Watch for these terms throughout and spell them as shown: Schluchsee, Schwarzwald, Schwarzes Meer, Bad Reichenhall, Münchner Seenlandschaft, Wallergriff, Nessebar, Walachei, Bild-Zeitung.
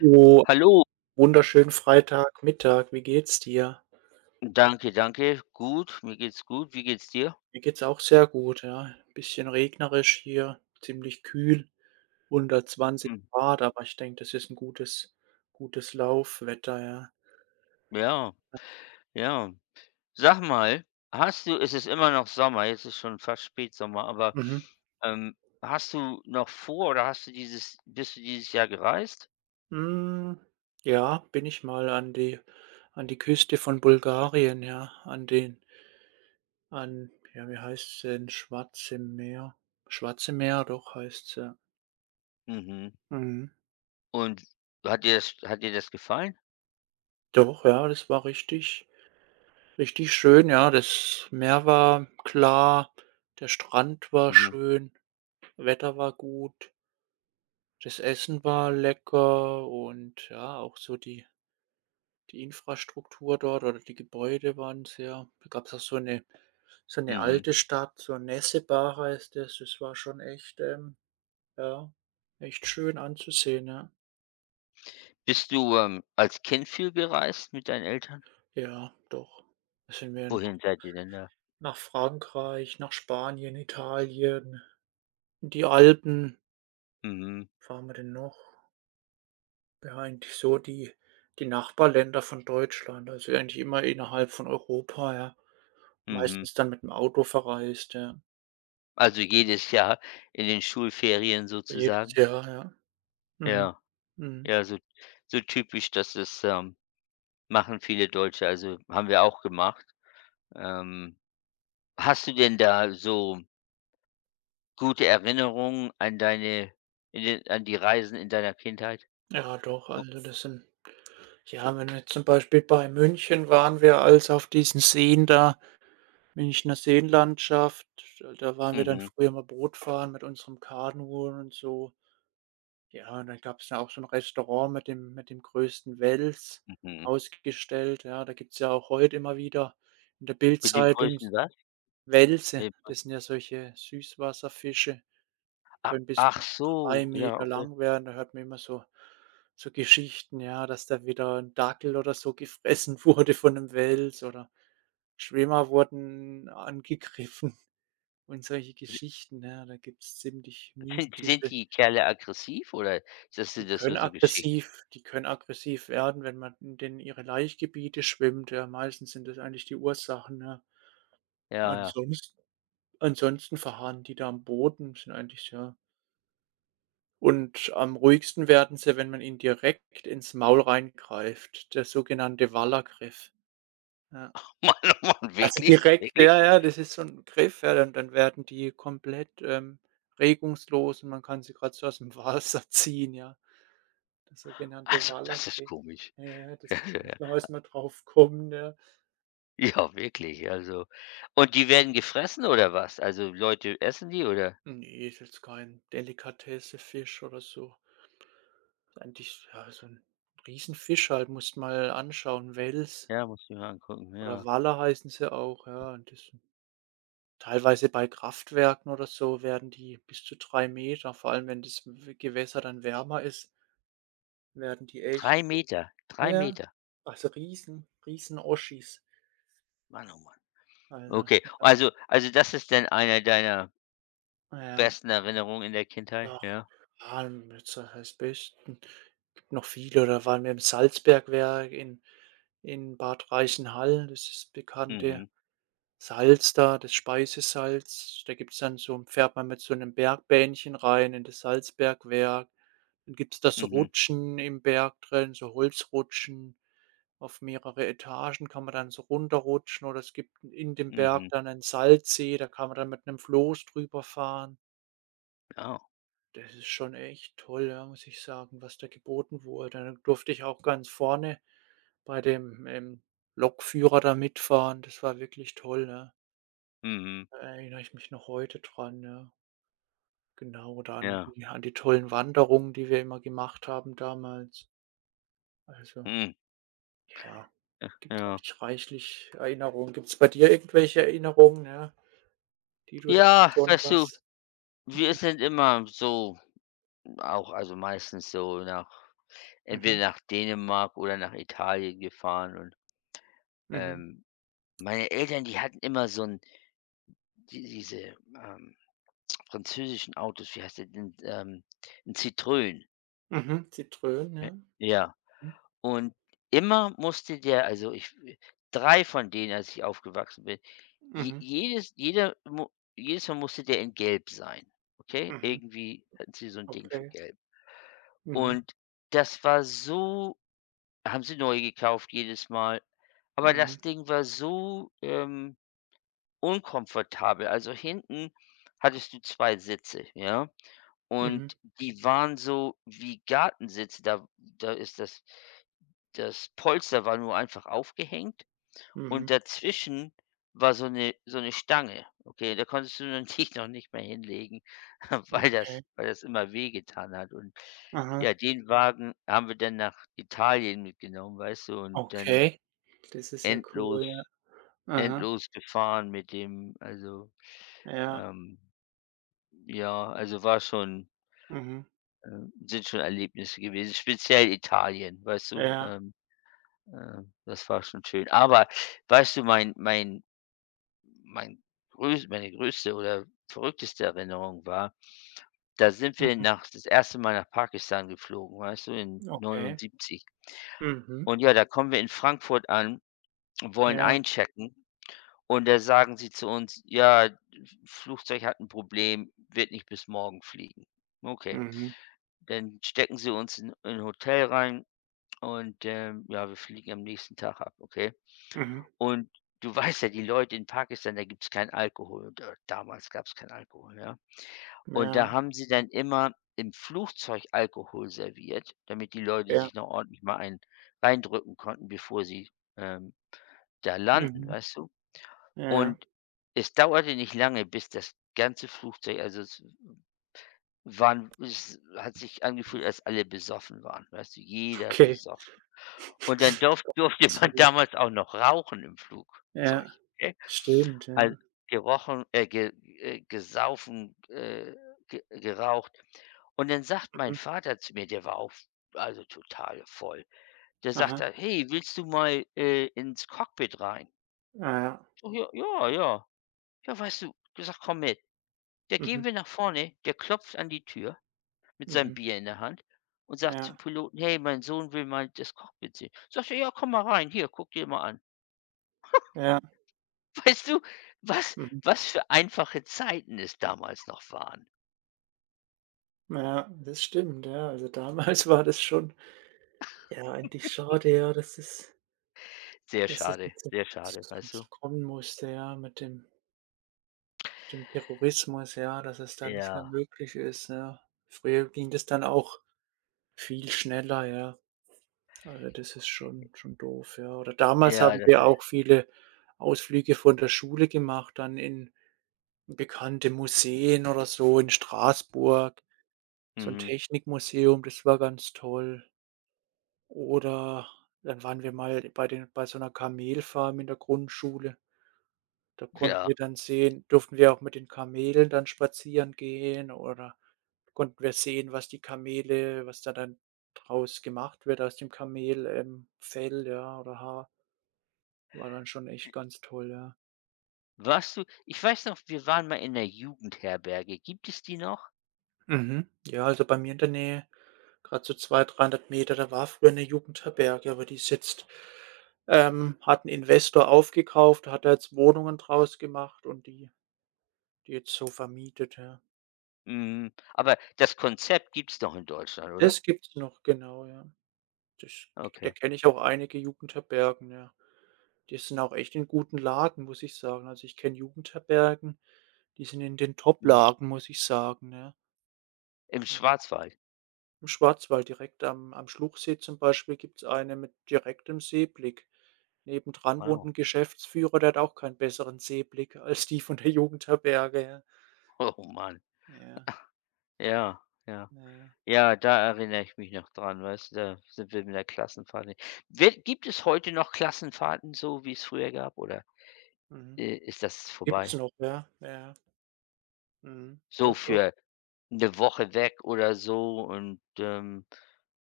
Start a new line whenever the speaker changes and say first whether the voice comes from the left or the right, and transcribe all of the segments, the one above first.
right: Oh,
left: Hallo,
right: wunderschönen Freitagmittag. Wie geht's dir?
left: danke, danke. Gut, mir geht's gut. Wie geht's dir?
right: Mir geht's auch sehr gut, ja. Bisschen regnerisch hier, ziemlich kühl, unter
left: Hm.
right: Grad, aber ich denke, das ist ein gutes Laufwetter, ja.
left: Ja, ja. Sag mal, hast du es ist immer noch Sommer, jetzt ist schon fast Spätsommer, aber,
right: Mhm.
left: ähm, hast du noch vor oder hast du dieses bist du dieses Jahr gereist?
right: Hm, ja, bin ich mal an die Küste von Bulgarien, ja, an den an ja, wie heißt's denn? Schwarze Meer, doch heißt's, ja.
left: Mhm.
right: Mhm.
left: Und hat dir das gefallen?
right: Doch, ja, das war richtig schön, ja. Das Meer war klar, der Strand war
left: Mhm,
right: schön, Wetter war gut, das Essen war lecker und ja, auch so die Infrastruktur dort oder die Gebäude waren sehr, da gab es auch so eine
left: mhm.
right: alte Stadt, so Nessebar heißt es. Das war schon echt, ja, echt schön anzusehen, ja.
left: Bist du, als Kind viel gereist mit deinen Eltern?
right: Ja, doch. Da sind wir nach
left: Wohin seid ihr denn da?
right: nach Frankreich, nach Spanien, Italien, in die Alpen.
left: Mhm,
right: Fahren wir denn noch? Ja, eigentlich so die Nachbarländer von Deutschland, also eigentlich immer innerhalb von Europa, ja.
left: mhm.
right: Meistens dann mit dem Auto verreist, ja.
left: Also jedes Jahr in den Schulferien
right: Jedes
left: sozusagen?
right: Jahr, ja. Mhm.
left: Ja.
right: Mhm.
left: Ja, so typisch, dass das, machen viele Deutsche, also, haben wir auch gemacht. Ähm, Hast du denn da so gute Erinnerungen an die Reisen in deiner Kindheit?
right: Ja, doch, also das sind ja, wenn wir jetzt zum Beispiel bei München, waren wir also auf diesen Seen da, Münchner Seenlandschaft, da waren wir dann
left: Mhm,
right: früher mal Boot fahren mit unserem Kanu und so. Ja, und dann gab's ja auch so 'n Restaurant mit dem größten Wels
left: mhm.
right: ausgestellt, ja. Da gibt's ja auch heute immer wieder in der
left: Mit dem
right: Bildzeitung
left: größten
right: s
left: was?
right: Welse.
left: Mit
right: Das sind ja solche Süßwasserfische,
left: a
right: können bis
left: Ach
right: zu
left: so,
right: 3
left: ja,
right: Meter
left: okay.
right: lang werden. Da hört man immer so Geschichten, ja, dass da wieder 'n Dackel oder so gefressen wurde von 'nem Wels oder Schwimmer wurden angegriffen und solche Geschichten, ja. Da gibt's ziemlich
left: Sind
right: mystische.
left: die Kerle aggressiv oder ist das sind
right: Die
left: das
right: können
left: nur so Geschichten?
right: aggressiv die können aggressiv werden, wenn man in denen ihre Laichgebiete schwimmt, ja. Meistens sind das eigentlich die Ursachen, ja.
left: Ja, ja.
right: Ansonsten ansonsten verharren die da am Boden, sind eigentlich ja, und am ruhigsten werden sie, wenn man ihnen direkt ins Maul reingreift, der sogenannte Wallergriff, ja.
left: Mann, oh Mann,
right: Also
left: wirklich?
right: direkt,
left: Wirklich?
right: ja, ja, das ist so ein Griff, ja, dann werden die komplett, regungslos und man kann sie grad so aus'm Wasser ziehen, ja. Das sogenannte
left: Also, das ist
right: Walachei.
left: komisch.
right: Ja, ja, das muss man erst mal drauf kommen, ja.
left: Ja, wirklich, also und die werden gefressen oder was? Also, Leute essen die oder?
right: Ne, ist jetzt kein Delikatessen-Fisch oder so. Ist eigentlich, ja, so 'n Riesenfisch halt, musst mal anschauen. Wels
left: Ja, muss ich mir angucken,
right: oder
left: ja.
right: Waller heißen sie auch, ja. Und das, teilweise bei Kraftwerken oder so, werden die bis zu 3 Meter, vor allem wenn das W Gewässer dann wärmer ist, werden die echt,
left: Drei Meter, drei
right: ja,
left: Meter.
right: also Riesen Riesen-Oschis.
left: Mann, oh Mann.
right: Also,
left: Okay, also das ist denn einer deiner
right: ja.
left: besten Erinnerungen in der Kindheit,
right: Ach,
left: ja?
right: ja, jetzt als Besten, gibt noch viele, oder waren wir im Salzbergwerk in Bad Reichenhall, das ist das bekannte
left: Mhm,
right: Salz da, das Speisesalz. Da gibt's dann so, fährt man mit so einem Bergbähnchen rein in das Salzbergwerk. Dann gibt's das
left: mhm,
right: Rutschen im Berg drin, so Holzrutschen. Auf mehrere Etagen kann man dann so runterrutschen, oder es gibt in dem Berg
left: mhm.
right: dann einen Salzsee, da kann man dann mit einem Floß drüber fahren.
left: Ja,
right: Das ist schon echt toll, ja, muss ich sagen, was da geboten wurde. Dann durfte ich auch ganz vorne bei dem, Lokführer da mitfahren. Das war wirklich toll, ja.
left: mhm,
right: Da erinnere ich mich noch heute dran, ja. Genau, oder
left: ja,
right: an die tollen Wanderungen, die wir immer gemacht haben damals. Also,
left: mhm,
right: ja, gibt's
left: ja.
right: eigentlich reichlich Erinnerungen. Gibt's bei dir irgendwelche Erinnerungen, ja, die du da
left: Ja, weißt du,
right: besonders
left: wir
right: mhm,
left: sind immer so auch, also meistens so, nach
right: mhm,
left: entweder nach Dänemark oder nach Italien gefahren und,
right: mhm,
left: ähm, meine Eltern, die hatten immer so 'n diese, ähm, französischen Autos, wie heißt der denn? 'N Citroën,
right: mhm, Zitrönen, ja.
left: ja.
right: Mhm,
left: Und immer musste der, also, ich 3 von denen, als ich aufgewachsen bin, je
right: mhm,
left: jedes jeder mu jedes Mal musste der in Gelb sein, okay?
right: mhm,
left: Irgendwie hatten sie so ein Ding für
right: okay,
left: Gelb.
right: mhm.
left: Und das war so, haben sie neu gekauft jedes Mal, aber
right: Mhm,
left: das Ding war so, unkomfortabel. Also, hinten hattest du 2 Sitze, ja?
right: mhm,
left: Und die waren so wie Gartensitze, da ist das das Polster war nur einfach aufgehängt
right: mhm.
left: und dazwischen war so eine Stange. Okay, da konntest du dann dich noch nicht mehr hinlegen, weil das
right: Okay.
left: immer wehgetan hat. Und ja,
right: Aha,
left: den Wagen haben wir dann nach Italien mitgenommen, weißt du, und dann
right: okay. Das ist ja cool,
left: endlos
right: ja. Aha,
left: endlos gefahren mit dem. Also,
right: ja,
left: ähm, ja, also war schon.
right: mhm,
left: Sind schon Erlebnisse gewesen, speziell Italien, weißt du?
right: ja,
left: Das war schon schön. Aber weißt du, mein meine größte oder verrückteste Erinnerung war, da sind wir
right: mhm,
left: nach das erste Mal nach Pakistan geflogen, weißt du, in
right: okay.
left: 79.
right: Mhm,
left: Und ja, da kommen wir in Frankfurt an, wollen
right: ja,
left: einchecken und da sagen sie zu uns: „Ja, Flugzeug hat ein Problem, wird nicht bis morgen fliegen." Okay,
right: mhm,
left: dann stecken sie uns in 'n Hotel rein. Und, ja, wir fliegen am nächsten Tag ab, okay?
right: mhm,
left: Und du weißt ja, die Leute in Pakistan, da gibt's keinen Alkohol oder damals gab's keinen Alkohol, ja? Und da
right: ja,
left: haben sie dann immer im Flugzeug Alkohol serviert, damit die Leute
right: ja,
left: sich noch ordentlich mal einen reindrücken konnten, bevor sie, ähm, da landen,
right: mhm,
left: weißt du?
right: ja, ja,
left: Und es dauerte nicht lange, bis das ganze Flugzeug, also, es hat sich angefühlt, als alle besoffen waren, weißt du? Jeder
right: okay.
left: gesoffen. Und dann durf durfte
right: So,
left: man damals auch noch rauchen im Flugzeug,
right: ja,
left: okay?
right: stimmt,
left: Also,
right: ja.
left: gerochen, ge gesaufen, ge geraucht. Und dann sagt mein
right: Mhm,
left: Vater zu mir, der war auch also total voll. Der sagt
right: aha,
left: dann: „Hey, willst du mal, ins Cockpit rein?"
right: ah, ja,
left: „Oh ja, ja." „Ja, ja, weißt du", gesagt, „Komm mit." Da gehen
right: mhm,
left: wir nach vorne, der klopft an die Tür mit seinem
right: mhm,
left: Bier in der Hand und sagt zum
right: ja,
left: Piloten: „Hey, mein Sohn will mal das Cockpit sehen." Sagt er: „Ja, komm mal rein, hier, guck dir mal an."
right: ja,
left: Weißt du, was
right: mhm,
left: was für einfache Zeiten es damals noch waren?
right: ja, das stimmt, ja. Also, damals war das schon, ja, eigentlich schade, ja, dass das. Dass es nicht so
left: Sehr schade, weißt du?
right: kurz kommen musste, ja, mit dem Terrorismus, ja, dass es da nicht mehr
left: Ja,
right: möglich ist, ja. Früher ging das dann auch viel schneller, ja. Also, das ist schon doof, ja. Oder damals
left: ja,
right: haben
left: das
right: wir
left: ist,
right: auch viele Ausflüge von der Schule gemacht, dann in bekannte Museen oder so in Straßburg, so ein
left: mhm,
right: Technikmuseum, das war ganz toll. Oder dann waren wir mal bei so einer Kamelfarm in der Grundschule. Da konnten
left: ja.
right: wir dann sehen, durften wir auch mit den Kamelen dann spazieren gehen oder konnten wir sehen, was die Kamele, was da dann draus gemacht wird, aus dem Kamel, Fell, ja, oder Haar. War dann schon echt ganz toll, ja.
left: Warst du Ich weiß noch, wir waren mal in der Jugendherberge. Gibt es die noch?
right: Mhm. Ja, also bei mir in der Nähe, gerade so 200, 300 Meter, da war früher eine Jugendherberge, aber die ist jetzt, hat ein Investor aufgekauft, hat da jetzt Wohnungen draus gemacht und die jetzt so vermietet, ja.
left: Mhm, aber das Konzept gibt es noch in Deutschland, oder?
right: Das gibt's noch, genau, ja. Das Da
left: Okay.
right: kenne ich auch einige Jugendherbergen, ja. Die sind auch echt in guten Lagen, muss ich sagen. Also, ich kenne Jugendherbergen, die sind in den
left: Mhm.
right: Top-Lagen, muss ich sagen, ja.
left: Im
right: Also,
left: Schwarzwald.
right: im Schwarzwald direkt am Schluchsee zum Beispiel gibt es eine mit direktem Seeblick. Nebendran wohnt
left: Wow.
right: ein Geschäftsführer, der hat auch keinen besseren Seeblick als die von der Jugendherberge, ja.
left: Oh Mann.
right: Ja,
left: Ja, ja.
right: ja, ja.
left: Ja, da erinnere ich mich noch dran, weißt du, da sind wir mit der Klassenfahrt hin. Wird Gibt es heute noch Klassenfahrten so, wie es früher gab, oder?
right: Mhm.
left: Ist das
right: Gibt's
left: vorbei.
right: noch, ja, ja. Mhm.
left: So
right: Doch, doch.
left: für eine Woche weg oder so und,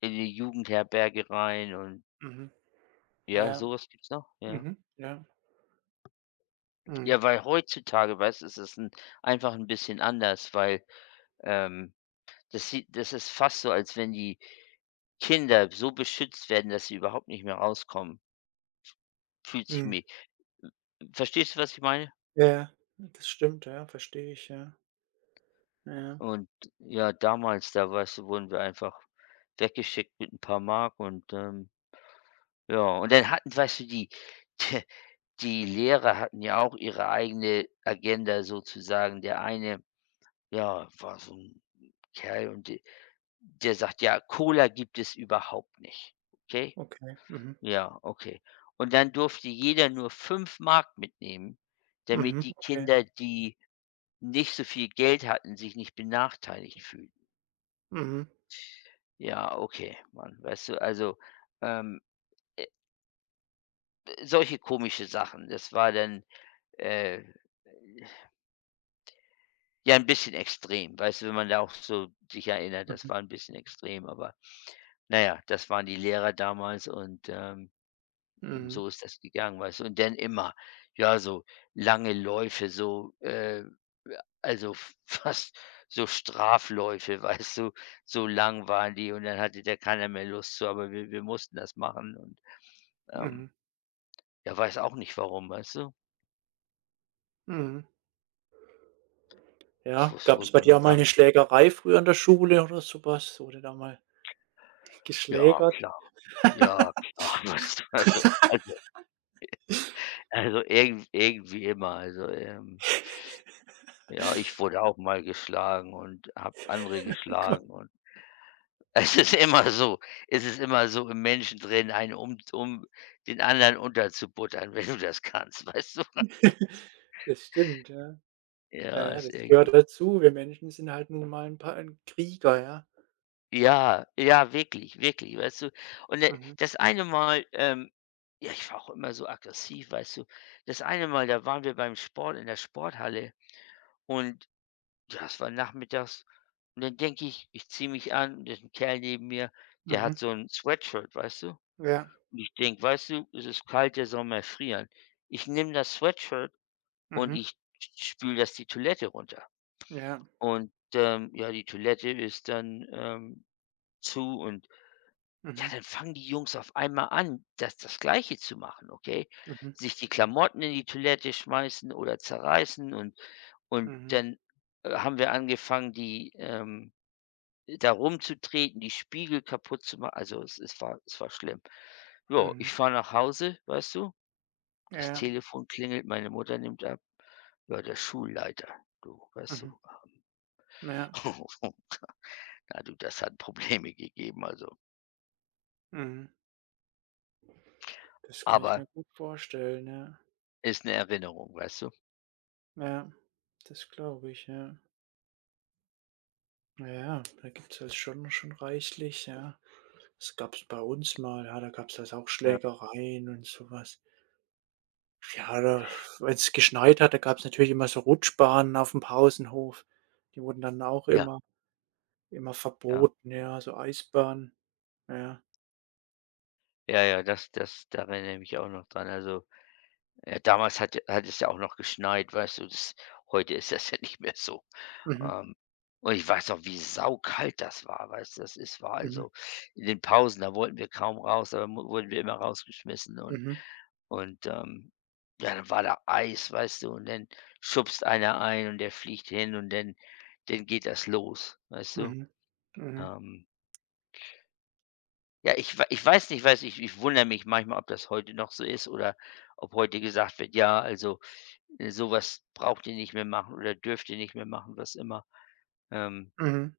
left: in die Jugendherberge rein und
right: Mhm.
left: ja, so
right: Ja.
left: was gibt's noch, ja.
right: Mhm. Ja. Mhm.
left: Ja, weil heutzutage, weißt du, ist es 'n einfach ein bisschen anders, weil, ähm, das ist fast so, als wenn die Kinder so beschützt werden, dass sie überhaupt nicht mehr rauskommen, fühlt sich
right: Mhm.
left: mir, verstehst du, was ich meine?
right: Ja, das stimmt, ja, verstehe ich, ja. Ja,
left: Und ja, damals, da weißt du, wurden wir einfach weggeschickt mit ein paar Mark und, Ja, und dann hatten, weißt du, die die Lehrer hatten ja auch ihre eigene Agenda sozusagen. Der eine, ja, war so ein Kerl und de der sagt: „Ja, Cola gibt es überhaupt nicht." Okay?
right: okay. Mhm.
left: Ja, okay. Und dann durfte jeder nur 5 Mark mitnehmen, damit
right: Mhm.
left: die
right: Okay.
left: Kinder, die nicht so viel Geld hatten, sich nicht benachteiligt fühlen.
right: Mhm.
left: Ja, okay, Mann, weißt du, also, ähm, solche komische Sachen. Das war dann, äh Ja, ein bisschen extrem. Weißt du, wenn man da auch so sich erinnert, das
right: Mhm.
left: war ein bisschen extrem, aber naja, das waren die Lehrer damals und,
right: Mhm.
left: so ist das gegangen, weißt du? Und dann immer, ja, so lange Läufe, so, also f fast so Strafläufe, weißt du? So lang waren die und dann hatte da keiner mehr Lust zu, aber wir mussten das machen und, ähm,
right: Mhm.
left: ja, weiß auch nicht warum, weißt du?
right: Mhm.
left: Es war
right: Ja,
left: es
right: gab
left: war
right: es
left: so
right: bei
left: eine
right: dir auch mal
left: Sache.
right: eine Schlägerei früher in der Schule oder so was? Wurde da mal
left: Ja,
right: geschlägert?
left: klar. Ja, klar. Weißt du, also, irgendwie immer. Also, ja, ich wurde auch mal geschlagen und habe andere geschlagen und es ist immer so, im Menschen drin, einen um den anderen unterzubuttern, wenn du das kannst, weißt du?
right: Das stimmt, ja. Ja,
left: Ja,
right: ja,
left: ist
right: das
left: irgendwie,
right: gehört dazu. Wir Menschen sind halt nun mal ein paar 'n Krieger, ja.
left: ja, ja, wirklich, wirklich, weißt du? Und,
right: Mhm.
left: das eine Mal, ja, ich war auch immer so aggressiv, weißt du? Das eine Mal, da waren wir beim Sport in der Sporthalle und das war nachmittags. Und dann denke ich, ich ziehe mich an, da ist 'n Kerl neben mir, der
right: Mhm.
left: hat so ein Sweatshirt, weißt du?
right: Ja.
left: Und ich denke: „Weißt du, es ist kalt, der soll mal erfrieren." Ich nehme das Sweatshirt und
right: Mhm.
left: ich spüle das die Toilette runter.
right: Ja.
left: Und, ja, die Toilette ist dann, zu und ja,
right: Mhm.
left: dann fangen die Jungs auf einmal an, das Gleiche zu machen, okay?
right: Mhm.
left: Sich die Klamotten in die Toilette schmeißen oder zerreißen und
right: Mhm.
left: dann, haben wir angefangen, da rumzutreten, die Spiegel kaputt zu machen. Also, es war schlimm. Ja, ich
right: Mhm.
left: fahre nach Hause, weißt du? Das
right: Ja.
left: Telefon klingelt, meine Mutter nimmt ab. Ja, der Schulleiter, du, weißt du?
right: Mhm. Ja.
left: Na du, das hat Probleme gegeben, also.
right: Mhm. Das kann ich
left: Aber
right: mir gut vorstellen, ja.
left: ist eine Erinnerung, weißt du?
right: Ja, das glaube ich, ja. Ja, da gibt's das schon reichlich, ja. Das gab's bei uns mal, ja, da gab's das auch
left: Ja,
right: Schlägereien und sowas. Ja, da, wenn's geschneit hat, da gab's natürlich immer so Rutschbahnen auf dem Pausenhof. Die wurden dann auch
left: ja,
right: immer
left: ja.
right: verboten, ja, so Eisbahnen. Ja.
left: Ja, ja, das da erinnere ich mich auch noch dran. Also, damals hat es ja auch noch geschneit, weißt du? Das heute ist das ja nicht mehr so.
right: Mhm,
left: Ähm, und ich weiß noch, wie saukalt das war, weißt du? Das ist war
right: mhm,
left: also in den Pausen, da wollten wir kaum raus, aber mu wurden wir immer rausgeschmissen und
right: mhm,
left: und, ähm, ja, dann war da Eis, weißt du, und dann schubst einer ein und der fliegt hin und dann geht das los, weißt du?
right: mhm, mhm,
left: Ähm, ja, ich weiß nicht, weiß ich ich wundere mich manchmal, ob das heute noch so ist oder ob heute gesagt wird: „Ja, also, so braucht ihr nicht mehr machen oder dürft ihr nicht mehr machen", was immer. Ähm
right: mhm,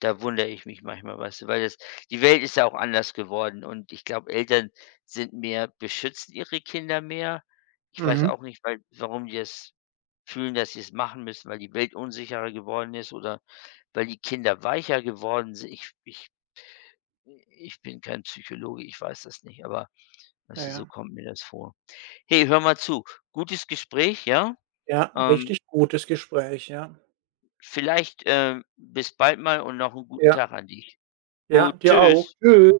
left: Da wundere ich mich manchmal, weißt du, weil das, die Welt ist ja auch anders geworden und ich glaube, Eltern sind mehr beschützen ihre Kinder mehr. Ich weiß
right: mhm.
left: auch nicht, weil warum die es fühlen, dass sie es machen müssen, weil die Welt unsicherer geworden ist oder weil die Kinder weicher geworden sind. Ich bin kein Psychologe, ich weiß das nicht, aber
right: Ja,
left: weißt du, so
right: ja.
left: kommt mir das vor. Hey, hör mal zu, gutes Gespräch, ja?
right: Ja,
left: Ähm,
right: richtig gutes Gespräch, ja.
left: vielleicht, bis bald mal und noch einen guten
right: Ja.
left: Tag an dich.
right: Ja,
left: Gut,
right: dir auch.
left: tschüss.
right: Tschüss.